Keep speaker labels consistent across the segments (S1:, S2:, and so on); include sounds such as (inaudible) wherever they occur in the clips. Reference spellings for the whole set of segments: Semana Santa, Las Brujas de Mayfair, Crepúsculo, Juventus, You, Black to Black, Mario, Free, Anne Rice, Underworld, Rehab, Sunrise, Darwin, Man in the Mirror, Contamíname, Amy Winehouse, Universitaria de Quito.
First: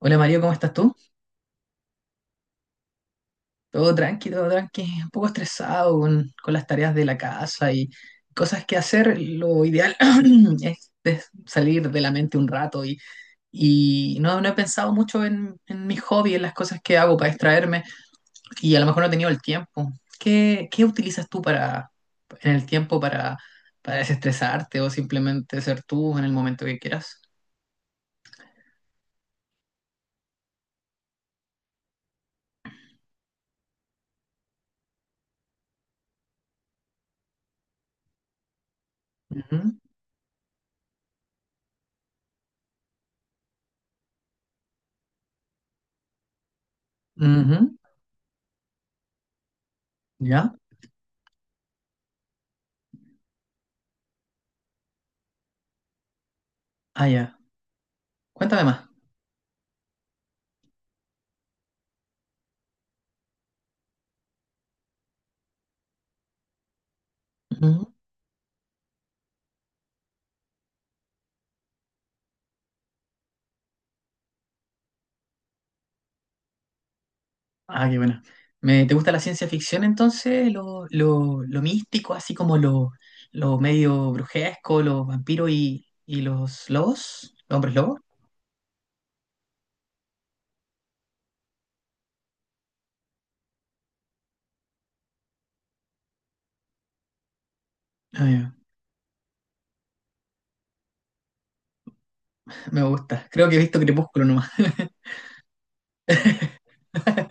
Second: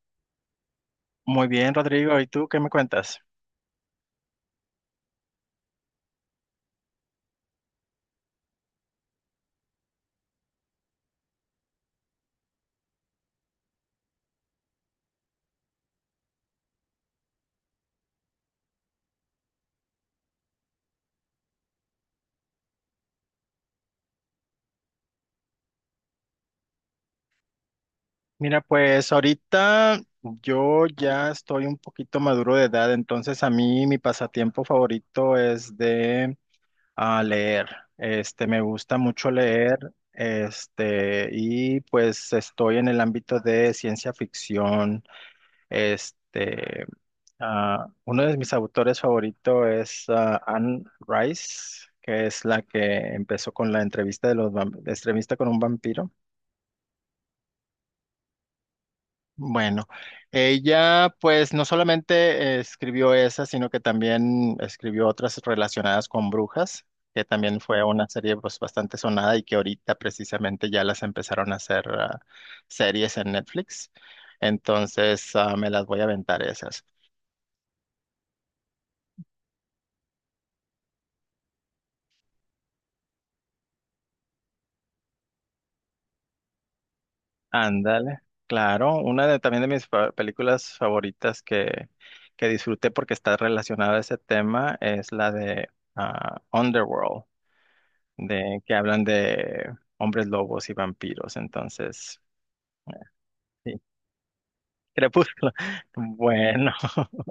S1: Hola Mario, ¿cómo estás tú?
S2: Muy bien, Rodrigo. ¿Y tú qué me cuentas?
S1: Todo tranqui, un poco estresado con las tareas de la casa y cosas que hacer. Lo ideal (clears throat) es salir de la mente un rato y no he pensado mucho en mi hobby, en las cosas que hago para distraerme y a lo mejor no he tenido el tiempo. ¿Qué utilizas tú para, en el tiempo para desestresarte o simplemente ser tú en el momento que quieras?
S2: Mira, pues ahorita yo ya estoy un poquito maduro de edad, entonces a mí mi pasatiempo favorito es de leer. Me gusta mucho
S1: Ujú,
S2: leer. Y pues estoy en el ámbito de ciencia ficción. Este,
S1: ujú.
S2: Uno de mis autores favoritos es
S1: ¿Ya?
S2: Anne Rice, que es la que empezó con la entrevista de los vamp- entrevista con un vampiro.
S1: Ah, ya. Cuéntame
S2: Bueno, ella pues no solamente escribió esa, sino que también escribió otras relacionadas con brujas, que también fue
S1: más.
S2: una serie pues bastante sonada y que ahorita precisamente ya las empezaron a hacer series en Netflix. Entonces me las voy a aventar esas.
S1: Ah, qué bueno. ¿Te gusta la ciencia ficción entonces? Lo místico, así como lo medio brujesco, los vampiros y los lobos, los hombres lobos.
S2: Ándale, claro, una de también de mis películas favoritas que disfruté porque está relacionada a ese tema es la de Underworld,
S1: Ah, ya.
S2: de que hablan de hombres lobos y vampiros. Entonces,
S1: Me gusta. Creo que he visto
S2: sí,
S1: Crepúsculo nomás. (laughs)
S2: Crepúsculo. (laughs) Bueno, (laughs)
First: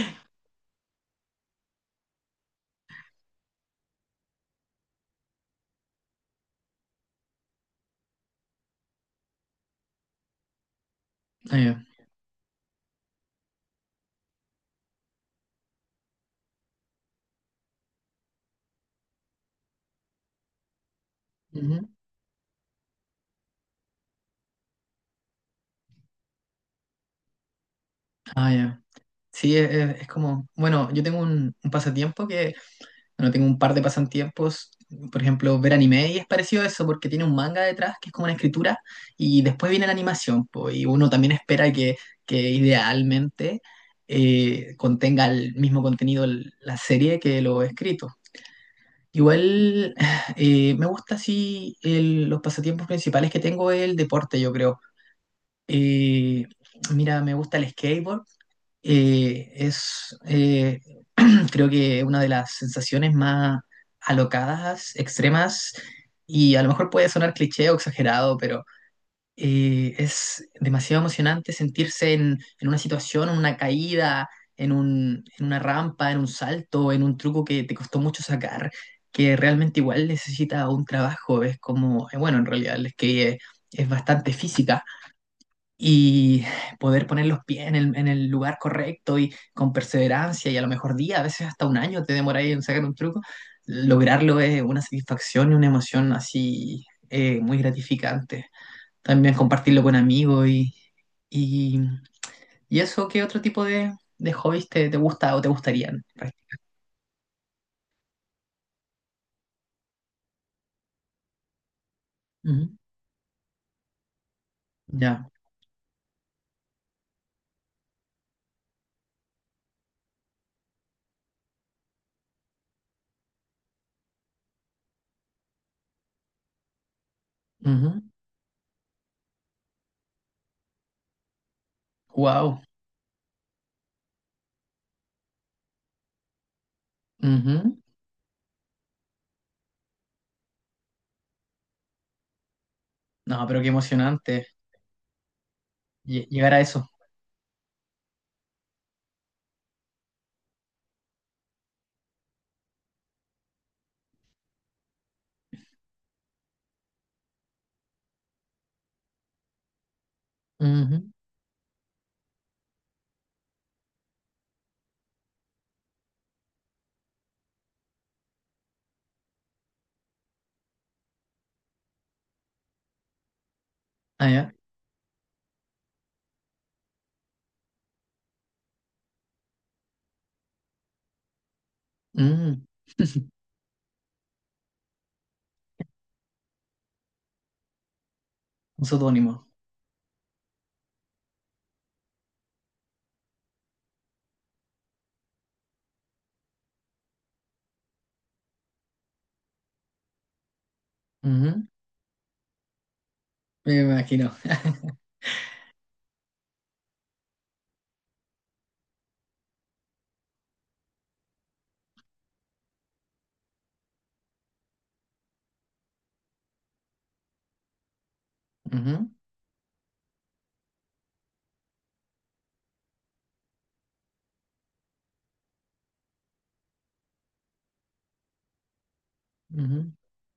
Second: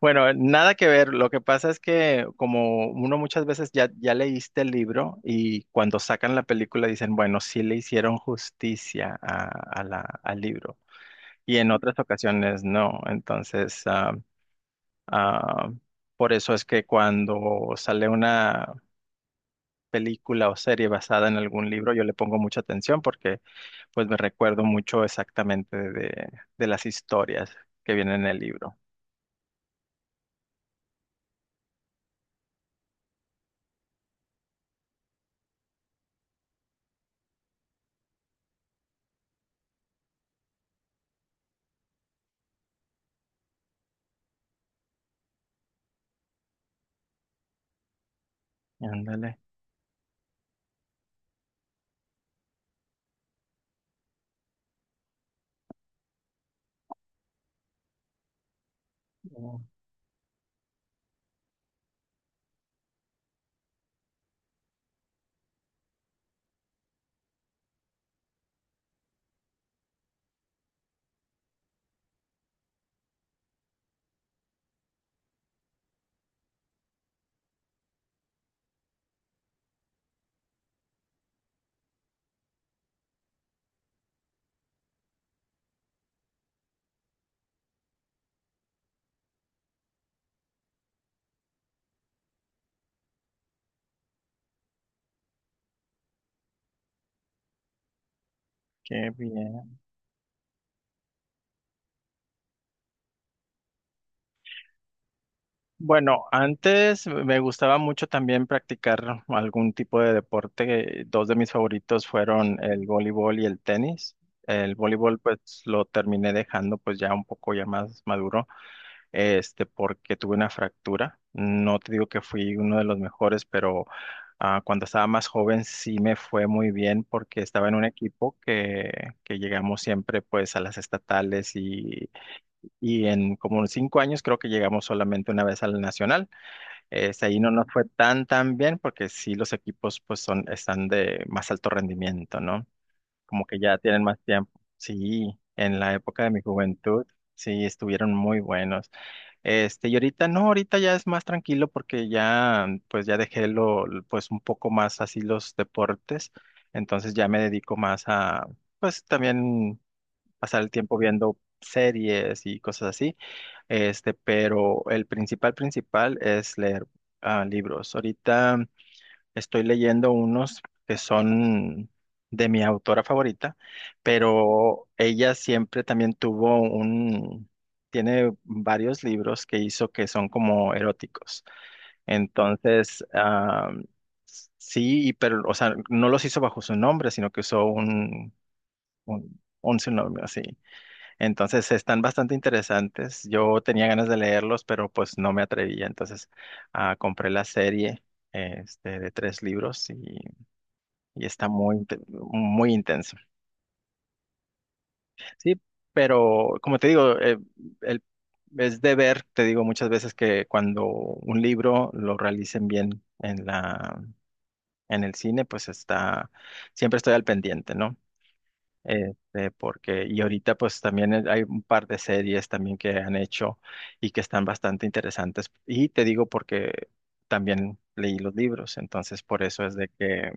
S2: bueno, nada que ver. Lo que pasa es que como uno muchas veces ya, ya leíste el libro, y cuando sacan la película dicen, bueno, sí le hicieron justicia al libro. Y
S1: Ah,
S2: en
S1: ya.
S2: otras ocasiones no. Entonces, ah, por eso es que cuando sale una película o serie basada en algún
S1: Ujú.
S2: libro, yo le pongo mucha atención, porque pues me recuerdo mucho exactamente de, las historias que vienen en el
S1: Ah,
S2: libro.
S1: ya. Sí, es como, bueno, yo tengo un pasatiempo que bueno, tengo un par de pasatiempos. Por ejemplo, ver anime y es parecido a eso porque tiene un manga detrás que es como una escritura y después viene la animación. Po, y uno también espera que idealmente contenga el mismo contenido la serie que lo escrito.
S2: Ándale.
S1: Igual (sighs) Me gusta así los pasatiempos principales que tengo es el deporte, yo creo. Eh, mira, me gusta el skateboard, eh,
S2: Mm.
S1: es, eh, (clears throat) creo que una de las sensaciones más alocadas, extremas, y a lo mejor puede sonar cliché o exagerado, pero es demasiado emocionante sentirse en una situación, en una caída, en una rampa, en un salto, en un truco que te costó mucho sacar, que realmente igual necesita un trabajo. Es como, bueno, en realidad el skate es bastante física y poder poner los pies en el lugar correcto y con perseverancia y a lo mejor a veces hasta un año te demoráis en sacar un truco, lograrlo es una satisfacción y una emoción así, muy gratificante.
S2: Qué
S1: También
S2: bien.
S1: compartirlo con amigos y, y, y eso. ¿Qué otro tipo de hobbies te gusta o te gustarían
S2: Bueno,
S1: practicar?
S2: antes me gustaba mucho también practicar algún tipo de deporte. Dos de mis favoritos fueron
S1: Ujú.
S2: el voleibol y el tenis. El voleibol
S1: Ya.
S2: pues lo terminé dejando pues ya un poco ya más maduro, porque tuve una fractura. No te digo que fui uno de los mejores, pero cuando estaba más joven sí me fue muy bien, porque estaba en un equipo que llegamos siempre pues a las estatales,
S1: Wow.
S2: y en como unos 5 años creo que llegamos solamente una vez al nacional. Es, ahí no nos fue tan tan bien porque sí los equipos pues son, están de más alto rendimiento, ¿no? Como
S1: No,
S2: que
S1: pero qué
S2: ya tienen más
S1: emocionante
S2: tiempo. Sí, en la época de mi
S1: llegar a eso.
S2: juventud sí estuvieron muy buenos. Y ahorita no, ahorita ya es más tranquilo porque ya, pues ya dejé pues un poco más así los deportes, entonces ya me dedico más a, pues también, pasar el tiempo
S1: Ujú.
S2: viendo series y cosas así. Pero el principal, principal es leer libros. Ahorita estoy leyendo unos que son de mi autora favorita,
S1: Ah, ya.
S2: pero ella siempre también tiene varios libros que hizo que son como eróticos.
S1: Mm.
S2: Entonces,
S1: (laughs)
S2: sí. Y pero, o sea, no los hizo bajo su nombre, sino que usó
S1: Un pseudónimo.
S2: un, seudónimo así. Entonces, están bastante interesantes. Yo tenía ganas de leerlos, pero pues no me atrevía. Entonces, compré la serie, de tres libros, y está
S1: Ujú.
S2: muy, muy intenso.
S1: Me imagino. (laughs)
S2: Sí, pero como te digo, el- es de ver. Te digo muchas veces que cuando un libro lo realicen bien en en el cine, pues siempre estoy al pendiente, ¿no?
S1: Ujú,
S2: Y ahorita pues también hay un par de series también que han hecho y que están bastante interesantes. Y te digo porque también leí los libros, entonces por eso es de
S1: ujú.
S2: que,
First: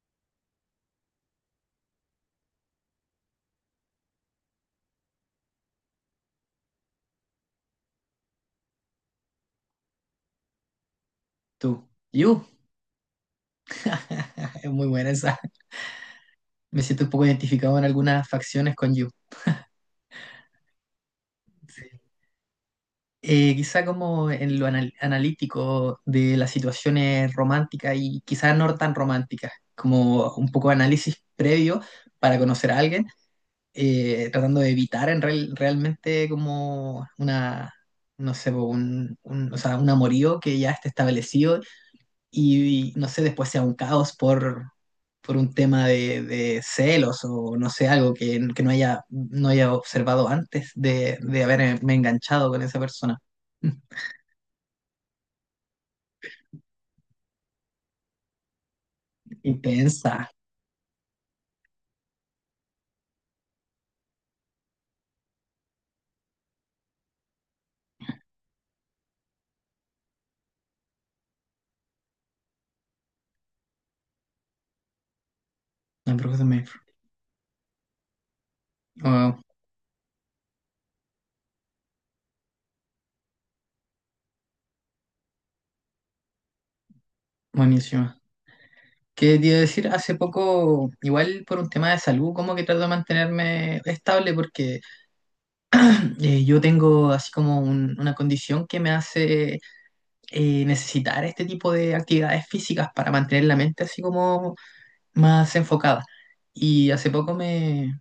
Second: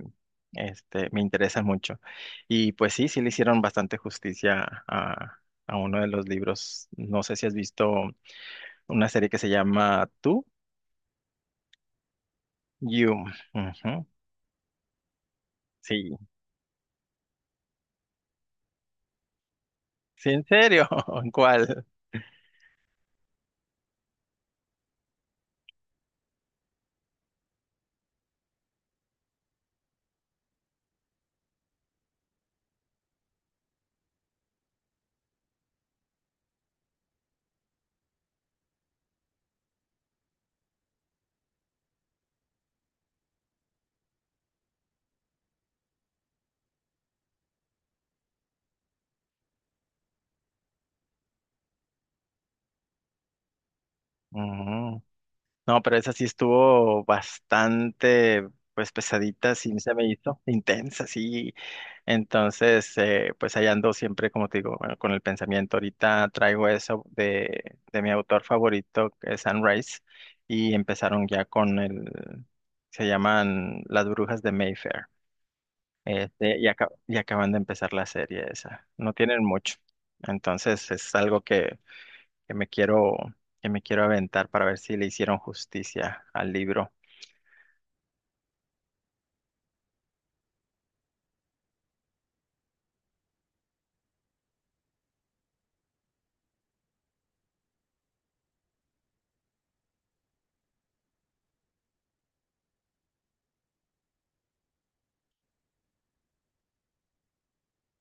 S2: me interesa mucho. Y pues sí, sí le hicieron bastante justicia a, uno de los libros. No sé si has visto una serie que se llama Tú,
S1: Tú. You.
S2: You. Ujú.
S1: (laughs) Es muy buena esa.
S2: Sí,
S1: Me siento un poco identificado en algunas facciones con you.
S2: sí, en serio, (laughs) ¿cuál?
S1: Sí. Quizá como en lo analítico de las situaciones románticas y quizás no tan románticas, como un poco de análisis previo para conocer a alguien, tratando de evitar realmente como una, no sé, po, o sea, un amorío que ya esté establecido y, no sé, después sea un caos por, un tema de celos o no sé, algo que, no haya observado antes de haberme enganchado con esa persona. (laughs)
S2: Ujú. No, pero esa sí estuvo bastante, pues pesadita, sí se me
S1: Intensa.
S2: hizo, intensa, sí. Entonces, pues ahí ando siempre, como te digo, bueno, con el pensamiento. Ahorita traigo eso de mi autor favorito, que es Sunrise, y empezaron ya con se llaman Las Brujas de Mayfair.
S1: La bruja de.
S2: Y acaban de empezar la serie esa. No
S1: Wow,
S2: tienen mucho. Entonces, es algo que me quiero aventar para ver si le hicieron justicia al libro.
S1: buenísima. ¿Qué te iba a decir? Hace poco, igual por un tema de salud, como que trato de mantenerme estable porque yo tengo así como una condición que me hace necesitar este tipo de actividades físicas para mantener la mente así como más enfocada. Y hace poco me,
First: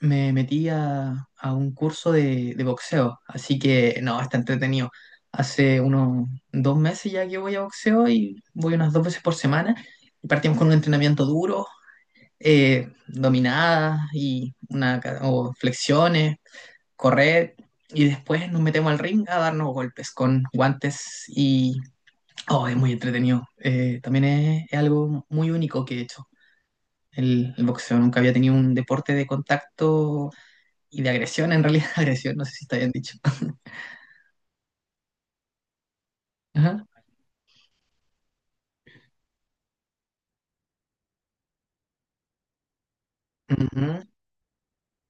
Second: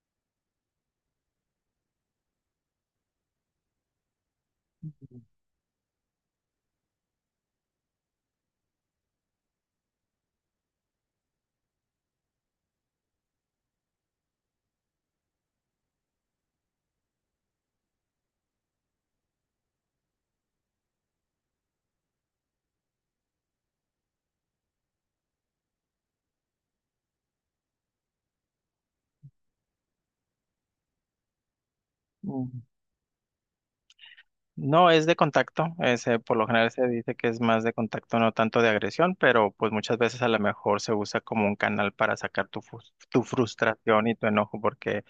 S1: me metí a un curso de boxeo, así que no, está entretenido. Hace unos 2 meses ya que voy a boxeo y voy unas dos veces por semana. Y partimos con un entrenamiento duro, dominadas y o flexiones, correr. Y después nos metemos al ring a darnos golpes con guantes y... Oh, es muy entretenido. También es algo muy único que he hecho el boxeo. Nunca había tenido un deporte de contacto y de agresión, en realidad, (laughs) agresión, no sé
S2: Mm.
S1: si está bien dicho. (laughs)
S2: No es de contacto, es, por lo general
S1: Ajá.
S2: se dice que es más de contacto, no tanto de agresión, pero pues muchas veces a lo mejor se usa como un canal para sacar tu
S1: Ujú.
S2: frustración y tu enojo, porque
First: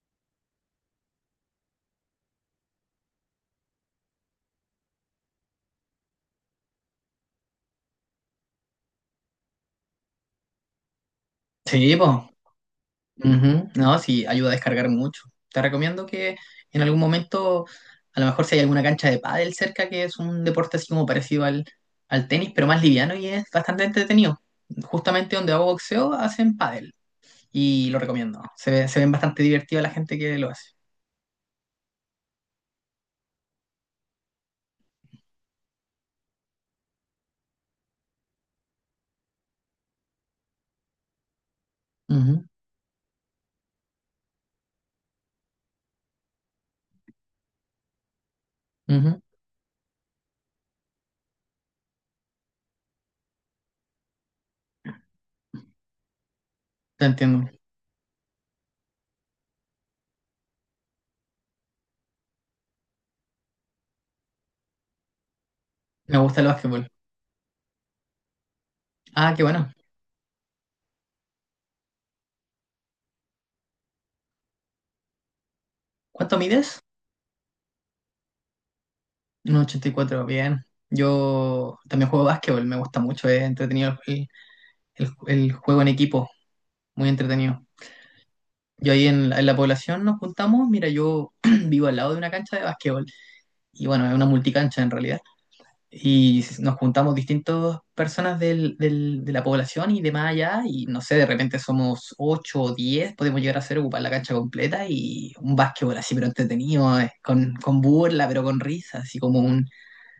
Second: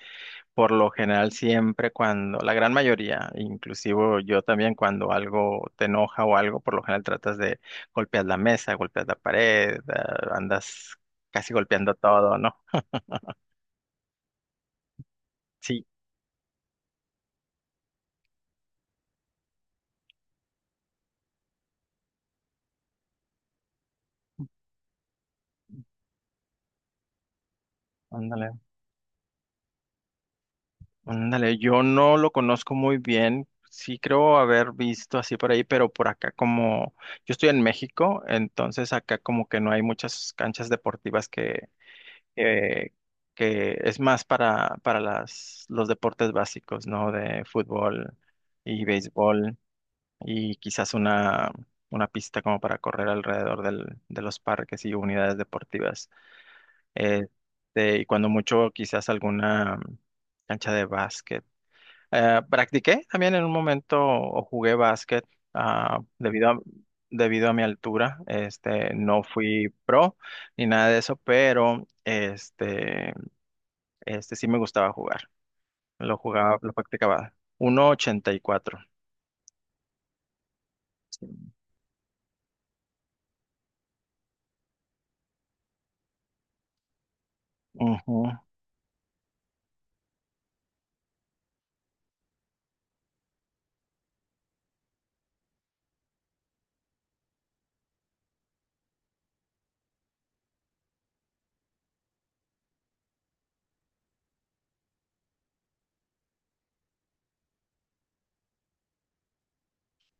S2: por lo general siempre cuando, la gran mayoría, inclusive yo también, cuando algo te enoja o algo, por lo general tratas de golpear la mesa, golpear la pared, andas casi golpeando
S1: Sí, pues.
S2: todo, ¿no?
S1: No, sí, ayuda a descargar mucho. Te
S2: Sí,
S1: recomiendo que en algún momento, a lo mejor si hay alguna cancha de pádel cerca, que es un deporte así como parecido al tenis, pero más liviano y es bastante entretenido. Justamente donde hago boxeo hacen pádel y lo recomiendo.
S2: ándale.
S1: Se ven bastante divertidos la gente que lo hace.
S2: Ándale, yo no lo conozco muy bien. Sí creo haber visto así por ahí, pero por acá, como yo estoy en México, entonces acá como que no hay muchas canchas deportivas
S1: Ujú,
S2: eh, que es más para, los deportes básicos, ¿no? De fútbol y
S1: ujú.
S2: béisbol, y quizás una pista como para correr alrededor de los parques y unidades deportivas.
S1: Te
S2: Eh,
S1: entiendo.
S2: y cuando mucho quizás alguna cancha de básquet. Practiqué también en un momento, o jugué básquet ah,
S1: Me gusta el
S2: debido a,
S1: básquetbol.
S2: debido a, mi altura. Este, no
S1: Ah, qué bueno.
S2: fui pro ni nada de eso, pero este sí me gustaba jugar. Lo
S1: ¿Cuánto
S2: jugaba, lo
S1: mides?
S2: practicaba. 1.84.
S1: 1,84, bien. Yo también juego básquetbol, me gusta mucho, es entretenido el, el juego en equipo, muy entretenido.
S2: Ujú.
S1: Yo ahí en la, población nos juntamos, mira, yo (clears throat) vivo al lado de una cancha de básquetbol, y bueno, es una multicancha en realidad, y nos juntamos distintas personas de la población y de más allá, y no sé, de repente somos 8 o 10, podemos llegar a hacer ocupar la cancha completa y un básquetbol así, pero entretenido, con, burla, pero con risa, así como un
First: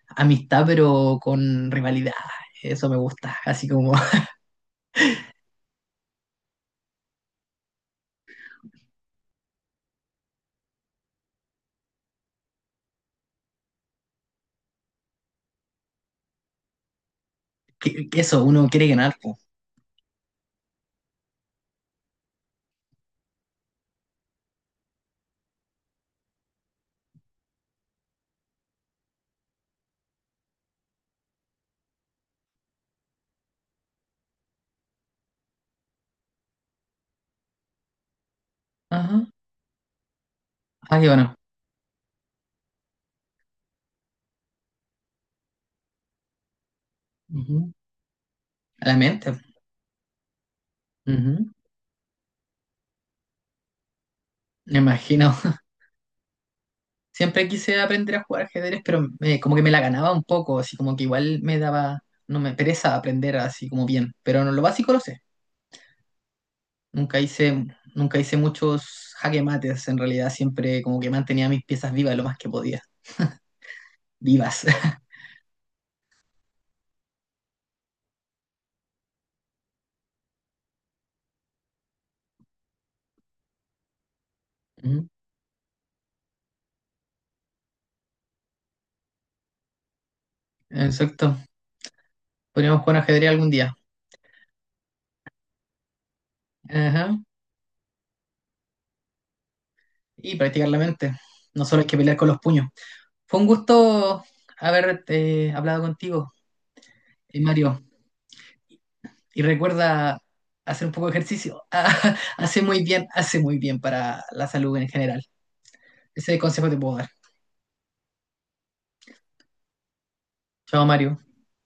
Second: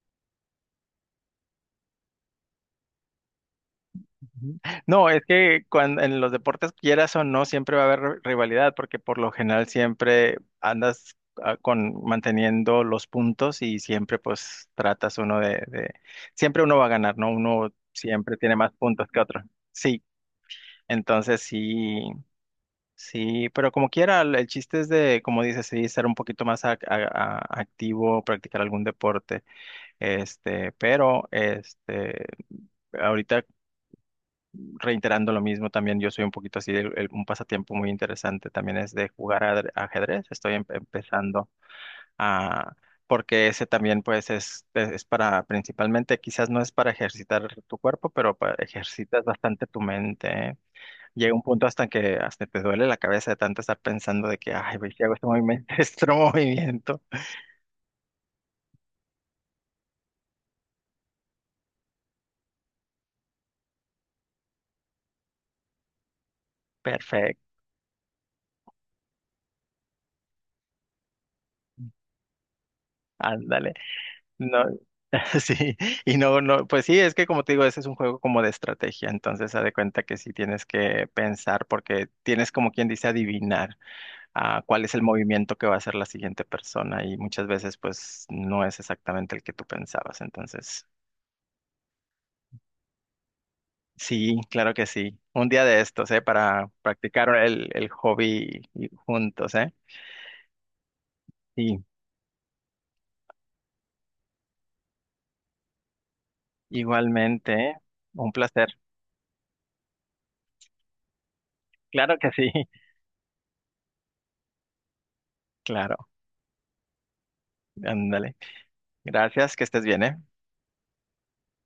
S1: amistad, pero con rivalidad. Eso me gusta. Así como (laughs)
S2: Ujú. No, es que cuando, en los deportes, quieras o no, siempre va a haber rivalidad, porque por lo general siempre andas con manteniendo los puntos, y siempre pues tratas uno de, siempre uno va a ganar, ¿no? Uno
S1: que
S2: siempre
S1: eso,
S2: tiene
S1: uno
S2: más
S1: quiere
S2: puntos
S1: ganar.
S2: que
S1: Po.
S2: otro. Sí, entonces sí, sí, pero como quiera, el chiste es de, como dices, sí, ser un poquito más activo, practicar algún deporte, este, pero este. Ahorita, reiterando lo mismo, también yo soy un poquito así, un pasatiempo muy interesante también es de
S1: Ajá.
S2: jugar ajedrez. Estoy
S1: Ah, qué bueno.
S2: empezando a, porque ese también pues es, para, principalmente, quizás no es para ejercitar
S1: Ujú.
S2: tu cuerpo, pero
S1: A la
S2: ejercitas
S1: mente.
S2: bastante tu mente, ¿eh? Llega un
S1: Ujú.
S2: punto hasta que hasta te duele la cabeza de tanto estar pensando de que, ay,
S1: Me
S2: güey, si hago este
S1: imagino. (laughs)
S2: movimiento, (laughs) este otro movimiento,
S1: Siempre quise aprender a jugar ajedrez, pero como que me la ganaba un poco, así como que igual me daba, no me pereza aprender así como bien, pero no, lo básico lo sé. Nunca
S2: perfecto,
S1: hice, nunca hice muchos jaque mates, en realidad siempre como que mantenía mis piezas vivas lo más que podía.
S2: ándale. No,
S1: Vivas. (laughs)
S2: (laughs) sí. Y no, no, pues sí, es que como te digo, ese es un juego como de estrategia, entonces haz de cuenta que sí tienes que pensar, porque tienes, como quien dice, adivinar cuál es el
S1: Ujú.
S2: movimiento que va a hacer la siguiente persona, y muchas veces pues no es exactamente el que tú pensabas. Entonces
S1: Exacto. Podríamos jugar ajedrez algún día.
S2: sí, claro que sí, un día de estos, ¿eh? Para
S1: Ajá.
S2: practicar el hobby juntos, ¿eh?
S1: Y practicar la mente. No solo
S2: Sí,
S1: hay que pelear con los puños. Fue un gusto haber hablado contigo,
S2: igualmente, ¿eh?
S1: Mario.
S2: Un placer,
S1: Y recuerda hacer un poco de ejercicio.
S2: claro
S1: (laughs)
S2: que sí,
S1: Hace
S2: (laughs)
S1: muy bien, hace muy bien para la salud en general.
S2: claro,
S1: Ese consejo te puedo dar.
S2: ándale, gracias, que estés bien, ¿eh?
S1: Chao, Mario.